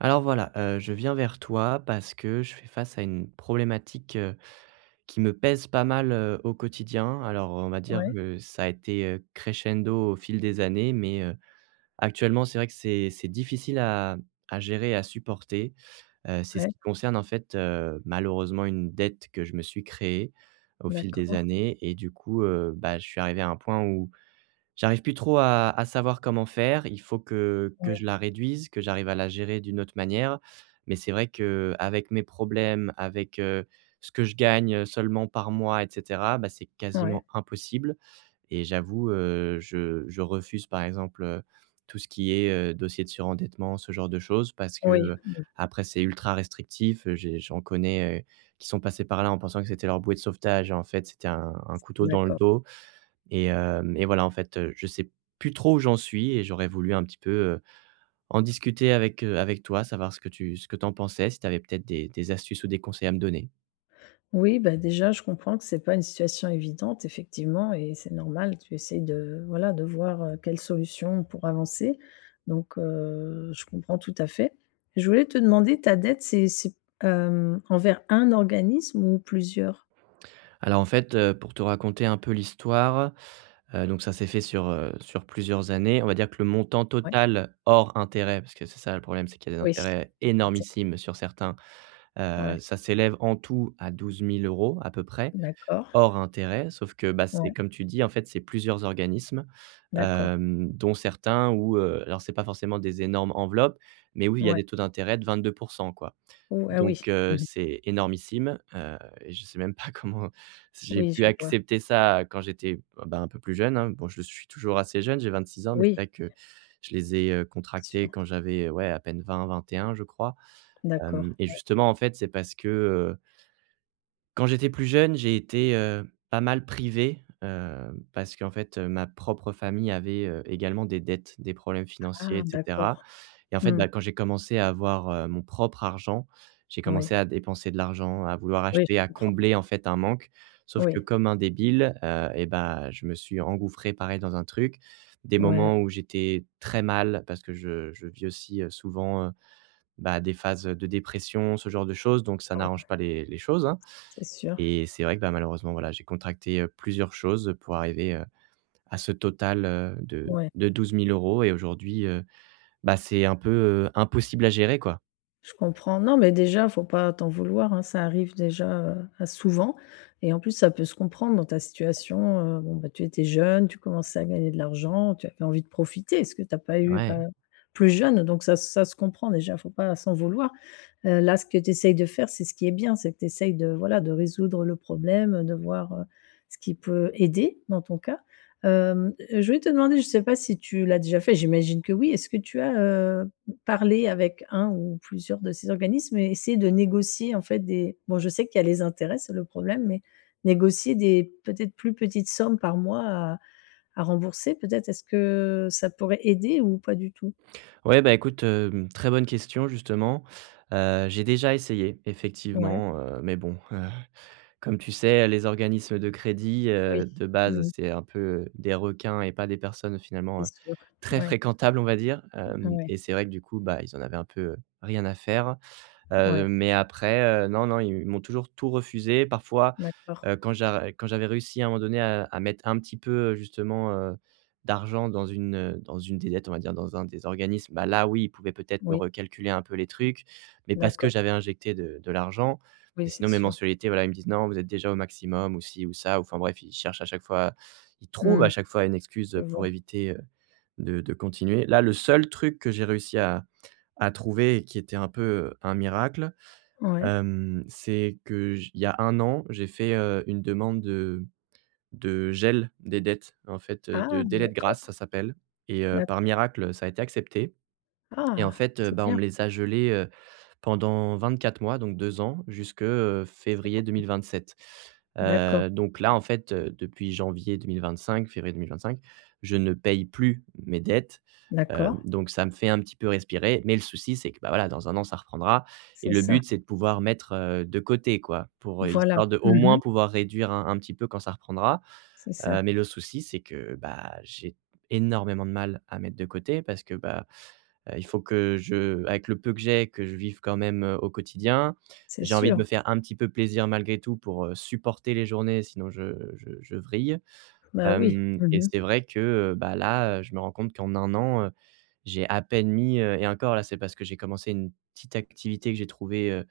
Alors voilà, je viens vers toi parce que je fais face à une problématique, qui me pèse pas mal, au quotidien. Alors, on va dire Ouais, que ça a été, crescendo au fil des années, mais, actuellement, c'est vrai que c'est difficile à gérer, à supporter. C'est ce ouais, qui concerne, en fait, malheureusement une dette que je me suis créée au fil des d'accord, années et du coup, bah, je suis arrivé à un point où j'arrive plus trop à savoir comment faire. Il faut que ouais, je la réduise, que j'arrive à la gérer d'une autre manière. Mais c'est vrai que avec mes problèmes, avec, ce que je gagne, seulement par mois et cetera, bah, c'est ouais, quasiment impossible et j'avoue, je refuse par exemple, tout ce qui est, dossier de surendettement, ce genre de choses parce que, oui, mmh, après c'est ultra restrictif. J'en connais, qui sont passés par là en pensant que c'était leur bouée de sauvetage et en fait c'était un couteau dans le d'accord. dos et hem et voilà, en fait, je sais plus trop où j'en suis et j'aurais voulu un petit peu, en discuter avec, avec toi, savoir ce que tu en pensais, si tu avais peut-être des astuces ou des conseils à me donner. Oui, bah, déjà, je comprends que c'est pas une situation évidente, effectivement, et c'est normal. Tu essayes de, voilà, de voir, quelles solutions pour avancer, donc je comprends tout à fait. Je voulais te demander, ta dette, c'est, envers un organisme ou plusieurs? Alors en fait, pour te raconter un peu l'histoire, donc ça s'est fait sur, plusieurs années. On va dire que le montant Ouais, total hors intérêt, parce que c'est ça le problème, c'est qu'il y a des oui, intérêts énormissimes sur certains, ouais, ça s'élève en tout à 12 000 euros à peu près. d'accord, Hors intérêt, sauf que, bah, c'est ouais, comme tu dis, en fait, c'est plusieurs organismes, d'accord, dont certains où, alors c'est pas forcément des énormes enveloppes, mais oui, il y a ouais. des taux d'intérêt de 22% quoi. Ou ah oui, Donc, mmh c'est énormissime, et je sais même pas comment j'ai oui, pu je vois. accepter ça quand j'étais, bah, un peu plus jeune, hein. Bon, je suis toujours assez jeune, j'ai 26 ans, mais Oui, c'est vrai que je les ai, contractés sûr, quand j'avais, ouais, à peine vingt et un je crois, d'accord. Et justement, en fait, c'est parce que, quand j'étais plus jeune, j'ai été, pas mal privé, parce qu'en fait, ma propre famille avait, également des dettes, des problèmes financiers Ah, et cetera d'accord. et en fait, Mmh. bah, quand j'ai commencé à avoir, mon propre argent, j'ai Oui, commencé à dépenser de l'argent, à vouloir oui, je acheter, à comprends. combler, en fait, un manque. Sauf que Oui, comme un débile, et ben, je me suis engouffré pareil dans un truc. Des ouais, moments où j'étais très mal parce que je vis aussi, souvent, bah, des phases, de dépression, ce genre de choses, donc ça n'arrange ah, pas les choses, hein. c'est sûr. Et c'est vrai que, bah, malheureusement, voilà, j'ai contracté, plusieurs choses pour arriver, à ce total, de Ouais, 12 000 euros et aujourd'hui, bah, c'est un peu, impossible à gérer, quoi. je comprends. Non, mais déjà, faut pas t'en vouloir, hein, ça arrive déjà, à souvent, et en plus, ça peut se comprendre dans ta situation, bon, bah, tu étais jeune, tu commençais à gagner de l'argent, tu avais envie de profiter, est ce que tu as pas eu Ouais. pas plus jeune, donc ça ça se comprend, déjà, faut pas s'en vouloir. Là, ce que tu essayes de faire, c'est ce qui est bien, c'est que tu essayes de, voilà, de résoudre le problème, de voir, ce qui peut aider dans ton cas. Je voulais te demander, je ne sais pas si tu l'as déjà fait, j'imagine que oui. Est-ce que tu as, parlé avec un ou plusieurs de ces organismes et essayé de négocier en fait des, bon, je sais qu'il y a les intérêts, c'est le problème, mais négocier des peut-être plus petites sommes par mois à rembourser peut-être? Est-ce que ça pourrait aider ou pas du tout? Ouais, bah, écoute, très bonne question justement. J'ai déjà essayé Ouais, effectivement, mais bon, comme tu sais, les organismes de crédit, oui. De base, Mmh, c'est un peu, des requins et pas des personnes finalement, c'est sûr. très Ouais, fréquentables, on va dire. Hem ouais. et c'est vrai que du coup, bah, ils en avaient un peu, rien à faire. Ouais, Mais après, non, non, ils m'ont toujours tout refusé. Parfois, d'accord. Quand j'ar quand j'avais réussi à un moment donné à mettre un petit peu, justement, d'argent dans une des dettes, on va dire, dans un des organismes, bah, là, oui, ils pouvaient peut-être me Oui, recalculer un peu les trucs, mais parce que d'accord. j'avais injecté de l'argent. Et Oui, sinon, c'est mes sûr. mensualités, voilà, ils me disent: «Non, vous êtes déjà au maximum» ou ci ou ça, enfin bref, ils trouvent à Mmh, chaque fois une je excuse, pour vois. éviter, de continuer. Là, le seul truc que j'ai réussi à trouver et qui était un peu un miracle, Ouais. C'est que j il y a un an, j'ai fait, une demande de gel des dettes, en fait, de Ah, délai de d'accord, grâce, ça s'appelle et par d'accord. miracle, ça a été accepté. Et en Ah, fait, c'est bah, on bien, me les a gelés, pendant 24 mois, donc 2 ans, jusque, c'est février cool. 2027. D'accord, Donc là, en fait, depuis janvier 2025, février 2025, je ne paye plus mes dettes, d'accord, donc ça me fait un petit peu respirer. Mais le souci, c'est que, bah, voilà, dans un an, ça reprendra et c'est le ça. but, c'est de pouvoir mettre, de côté, quoi, pour, Voilà. histoire de, au moins, Mmh. pouvoir réduire un petit peu quand ça reprendra. C'est ça, Mais le souci, c'est que, bah, j'ai énormément de mal à mettre de côté parce que, bah, il faut que je avec le peu que j'ai, que je vive quand même, au quotidien. c'est J'ai envie de sûr. me faire un petit peu plaisir malgré tout pour, supporter les journées, sinon je vrille. Bah, oui. Hem et Mmh. c'est vrai que, bah, là, je me rends compte qu'en un an, j'ai à peine mis, et encore là, c'est parce que j'ai commencé une petite activité que j'ai trouvée,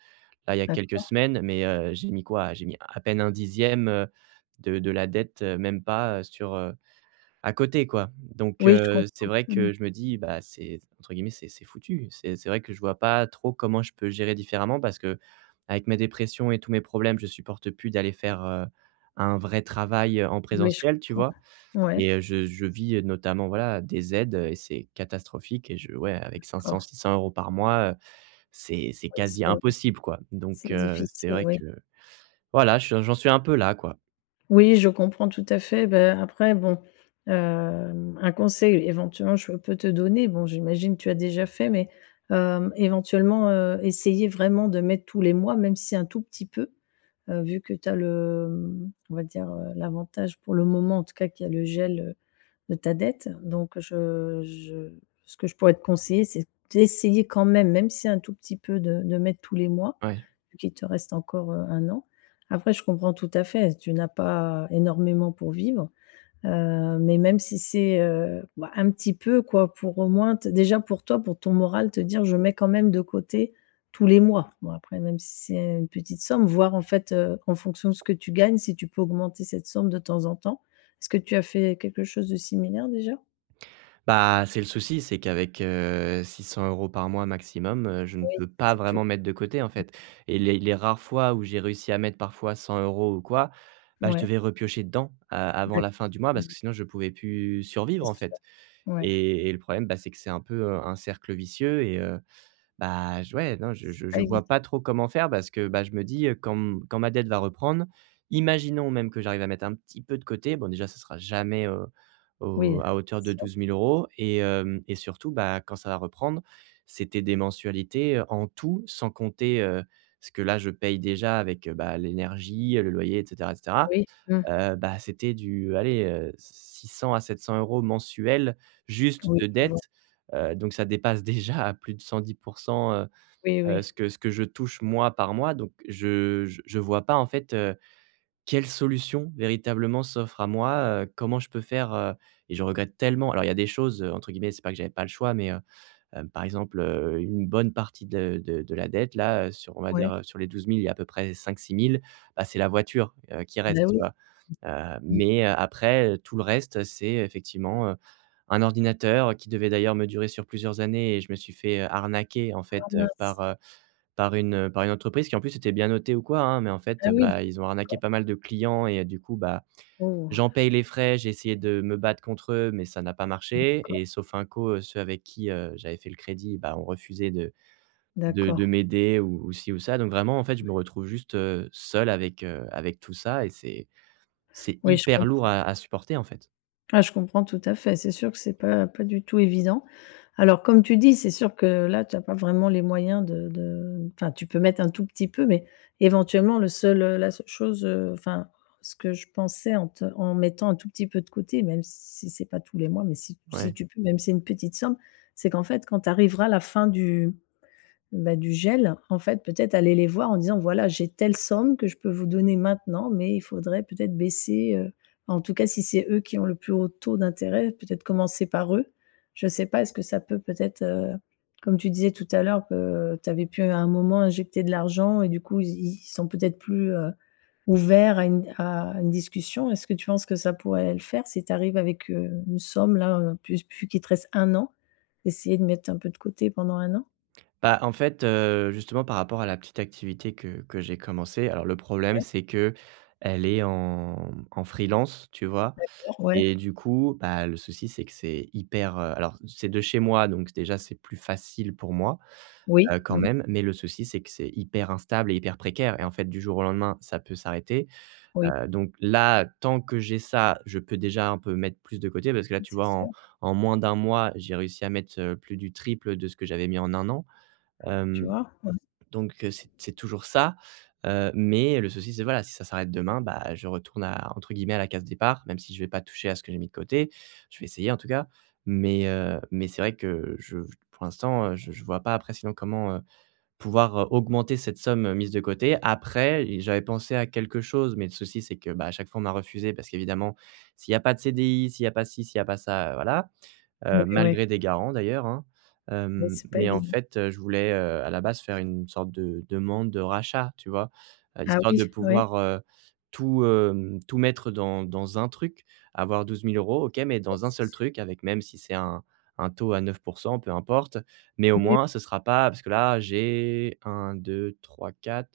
là, il y a quelques D'accord. semaines, mais, j'ai mis quoi? J'ai mis à peine un dixième e de la dette, même pas, sur, à côté quoi, donc Oui, je c'est comprends. vrai Mmh. que je me dis: «Bah, c'est entre guillemets, c'est foutu». C'est vrai que je vois pas trop comment je peux gérer différemment parce que, avec ma dépression et tous mes problèmes, je supporte plus d'aller faire, un vrai travail, en Oui, je présentiel, tu comprends. vois? Et Ouais, je vis, notamment, voilà, des aides, et c'est catastrophique et je ouais, avec cinq cents, d'accord. six cents euros par mois, c'est Oui, quasi c'est impossible quoi, donc c'est c'est difficile, vrai oui. que voilà, je suis j'en suis un peu là, quoi. Oui, je comprends tout à fait. Ben, après, bon, un conseil éventuellement je peux te donner, bon, j'imagine que tu as déjà fait, mais, éventuellement, essayer vraiment de mettre tous les mois, même si un tout petit peu, vu que tu as le, on va dire, l'avantage pour le moment, en tout cas qu'il y a le gel, de ta dette. Donc je ce que je pourrais te conseiller, c'est d'essayer quand même, même si un tout petit peu de mettre tous les mois, Ouais. vu qu'il te reste encore, 1 an. Après, je comprends tout à fait, tu n'as pas énormément pour vivre, mais même si c'est, bah, un petit peu quoi, pour au moins te, déjà pour toi, pour ton moral, te dire: «Je mets quand même de côté tous les mois». Bon après, même si c'est une petite somme, voir en fait, en fonction de ce que tu gagnes, si tu peux augmenter cette somme de temps en temps. Est-ce que tu as fait quelque chose de similaire déjà? Bah, c'est le souci, c'est qu'avec, 600 euros par mois maximum, je ne Oui, peux pas c'est tu vraiment mettre de côté, en fait et les rares fois où j'ai réussi à mettre parfois 100 euros ou quoi, bah, je ouais, devais repiocher dedans a avant la fin d'accord. du mois parce que Mmh, sinon je pouvais plus survivre, c'est en sûr, fait ouais, et le problème, bah, c'est que c'est un peu, un cercle vicieux et bah, j ouais, non, je c'est je pas je évident. vois pas trop comment faire parce que, bah, je me dis, quand m quand ma dette va reprendre, imaginons même que j'arrive à mettre un petit peu de côté, bon, déjà, ça sera jamais, Oui, au la à hauteur de somme, 12 000 euros et hem et surtout, bah, quand ça va reprendre, c'était des mensualités, en tout, sans compter, ce que là, je paye déjà avec, bah, l'énergie, le loyer et cetera et cetera. oui, mmh, Bah, c'était du allez, 600 à 700 euros mensuels juste oui, de je vois. dettes, donc ça dépasse déjà à plus de 110 heu Oui, oui, ce que je touche moi par mois, donc je vois pas en fait, quelle solution véritablement s'offre à moi, comment je peux faire, et je regrette tellement. Alors il y a des choses, entre guillemets, c'est pas que j'avais pas le choix, mais par exemple, une bonne partie de de la dette là, sur on va dire, ouais, sur les 12 000, il y a à peu près 5 000, 6 000, bah, c'est la voiture, qui bah, reste, tu oui. vois? Mmh. Mais, après, tout le reste, c'est effectivement, un ordinateur qui devait d'ailleurs me durer sur plusieurs années et je me suis fait, arnaquer en Ah, fait, mince! par, par une entreprise qui en plus était bien notée ou quoi, hein, mais en Ah fait, oui! bah, ils ont arnaqué pas mal de clients et du coup, bah Oh! j'en paye les frais, j'ai essayé de me battre contre eux, mais ça n'a pas marché et D'accord, sauf Inco, ceux avec qui, j'avais fait le crédit, bah, ont refusé de de d'accord. m'aider ou ci ou ça. Donc vraiment, en fait, je me retrouve juste, seul avec, avec tout ça et c'est Oui, je hyper lourd comprends. à supporter, en fait. Ah, je comprends tout à fait. C'est sûr que c'est pas du tout évident. Alors comme tu dis, c'est sûr que là, tu as pas vraiment les moyens de, enfin, tu peux mettre un tout petit peu, mais éventuellement le seul, la seule chose, enfin, ce que je pensais en mettant un tout petit peu de côté, même si c'est pas tous les mois, mais si Ouais. tu peux, même si c'est une petite somme, c'est qu'en fait, quand tu arriveras à la fin du, bah, du gel, en fait, peut-être aller les voir en disant: «Voilà, j'ai telle somme que je peux vous donner maintenant, mais il faudrait peut-être baisser», en tout cas, si c'est eux qui ont le plus haut taux d'intérêt, peut-être commencer par eux. Je ne sais pas, est-ce que ça peut peut-être, comme tu disais tout à l'heure que tu avais pu à un moment injecter de l'argent, et du coup, ils sont peut-être plus, ouverts à une discussion. Est-ce que tu penses que ça pourrait le faire si tu arrives avec, une somme là, puis qu'il te reste 1 an, essayer de mettre un peu de côté pendant un an? Bah, en fait, justement par rapport à la petite activité que j'ai commencé. Alors le problème Ouais, c'est que elle est en freelance, tu vois? d'accord. Ouais. Et du coup, bah, le souci, c'est que c'est hyper, alors c'est de chez moi, donc déjà, c'est plus facile pour moi, Oui, quand mmh, même, mais le souci, c'est que c'est hyper instable et hyper précaire et en fait, du jour au lendemain, ça peut s'arrêter, oui, donc là, tant que j'ai ça, je peux déjà un peu mettre plus de côté parce que là, oui, tu c'est vois, sûr, en moins d'un mois, j'ai réussi à mettre, plus du triple de ce que j'avais mis en un an, tu hem vois? Ouais, donc c'est toujours ça, mais le souci, c'est voilà, si ça s'arrête demain, bah, je retourne à entre guillemets «à la case départ», même si je vais pas toucher à ce que j'ai mis de côté. Je vais essayer en tout cas, mais c'est vrai que je pour l'instant, je vois pas après sinon comment, pouvoir, augmenter cette somme, mise de côté. Après et j'avais pensé à quelque chose, mais le souci, c'est que, bah, à chaque fois, on m'a refusé parce qu'évidemment, s'il y a pas de CDI, s'il y a pas ci, s'il y a pas ça, voilà oui, oui, malgré des garants d'ailleurs, hein. mais c'est pas Mais en évident. fait, je voulais, à la base faire une sorte de demande de rachat, tu vois? Ah Histoire oui, de ouais, pouvoir, tout, tout mettre dans un truc. Avoir douze mille euros, OK, mais ouais, dans un c'est seul sûr. truc avec même si c'est un taux à 9%, peu importe. Mais au Oui, moins ce sera pas parce que là j'ai un deux trois quatre,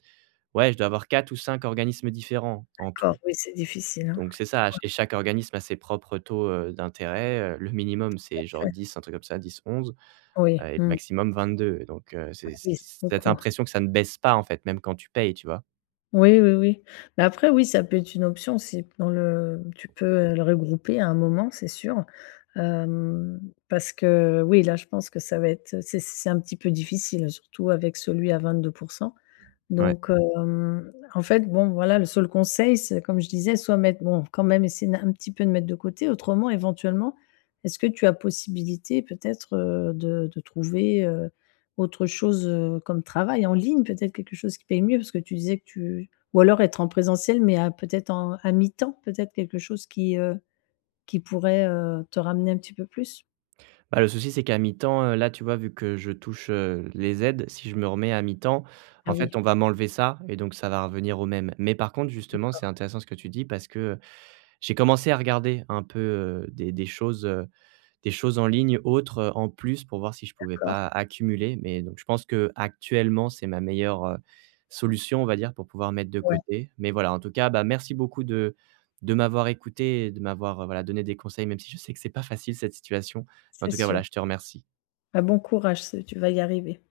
ouais, je dois avoir 4 ou 5 organismes différents en tout. d'accord, oui, c'est difficile, hein, Donc c'est ça, et chaque organisme a ses propres taux, d'intérêt, le minimum tout à c'est genre fait. 10 un truc comme ça, 10, 11 Oui, et le mmh, maximum 22. Donc ah c'est c oui, c'est cette beaucoup. impression que ça ne baisse pas, en fait, même quand tu payes, tu vois? Oui, oui, oui, mais après, oui, ça peut être une option, si dans le tu peux, le regrouper à un moment, c'est sûr, hem, parce que oui, là, je pense que ça va être, c'est un petit peu difficile, surtout avec celui à 22. Ouais. Donc en fait, bon, voilà, le seul conseil, c'est comme je disais, soit mettre, bon, quand même essayer d'un un petit peu de mettre de côté, autrement, éventuellement, est-ce que tu as possibilité peut-être, de trouver, autre chose, comme travail en ligne, peut-être quelque chose qui paye mieux? Parce que tu disais que tu, ou alors être en présentiel, mais à peut-être en à mi-temps, peut-être quelque chose qui pourrait, te ramener un petit peu plus? Bah, le souci c'est qu'à mi-temps, là, tu vois, vu que je touche, les aides, si je me remets à mi-temps, en Ah fait, oui, on va m'enlever ça et donc ça va revenir au même. Mais par contre, justement, c'est d'accord, intéressant ce que tu dis parce que, j'ai commencé à regarder un peu, des choses, des choses en ligne autres, en plus pour voir si je pouvais d'accord, pas accumuler. Mais donc je pense que actuellement c'est ma meilleure, solution, on va dire, pour pouvoir mettre de ouais, côté. Mais voilà, en tout cas, bah, merci beaucoup de m'avoir écouté et de m'avoir, voilà, donné des conseils, même si je sais que c'est pas facile cette situation. Mais en c'est tout cas, sûr. voilà, je te remercie. Bah, bon courage, c'est tu vas y arriver.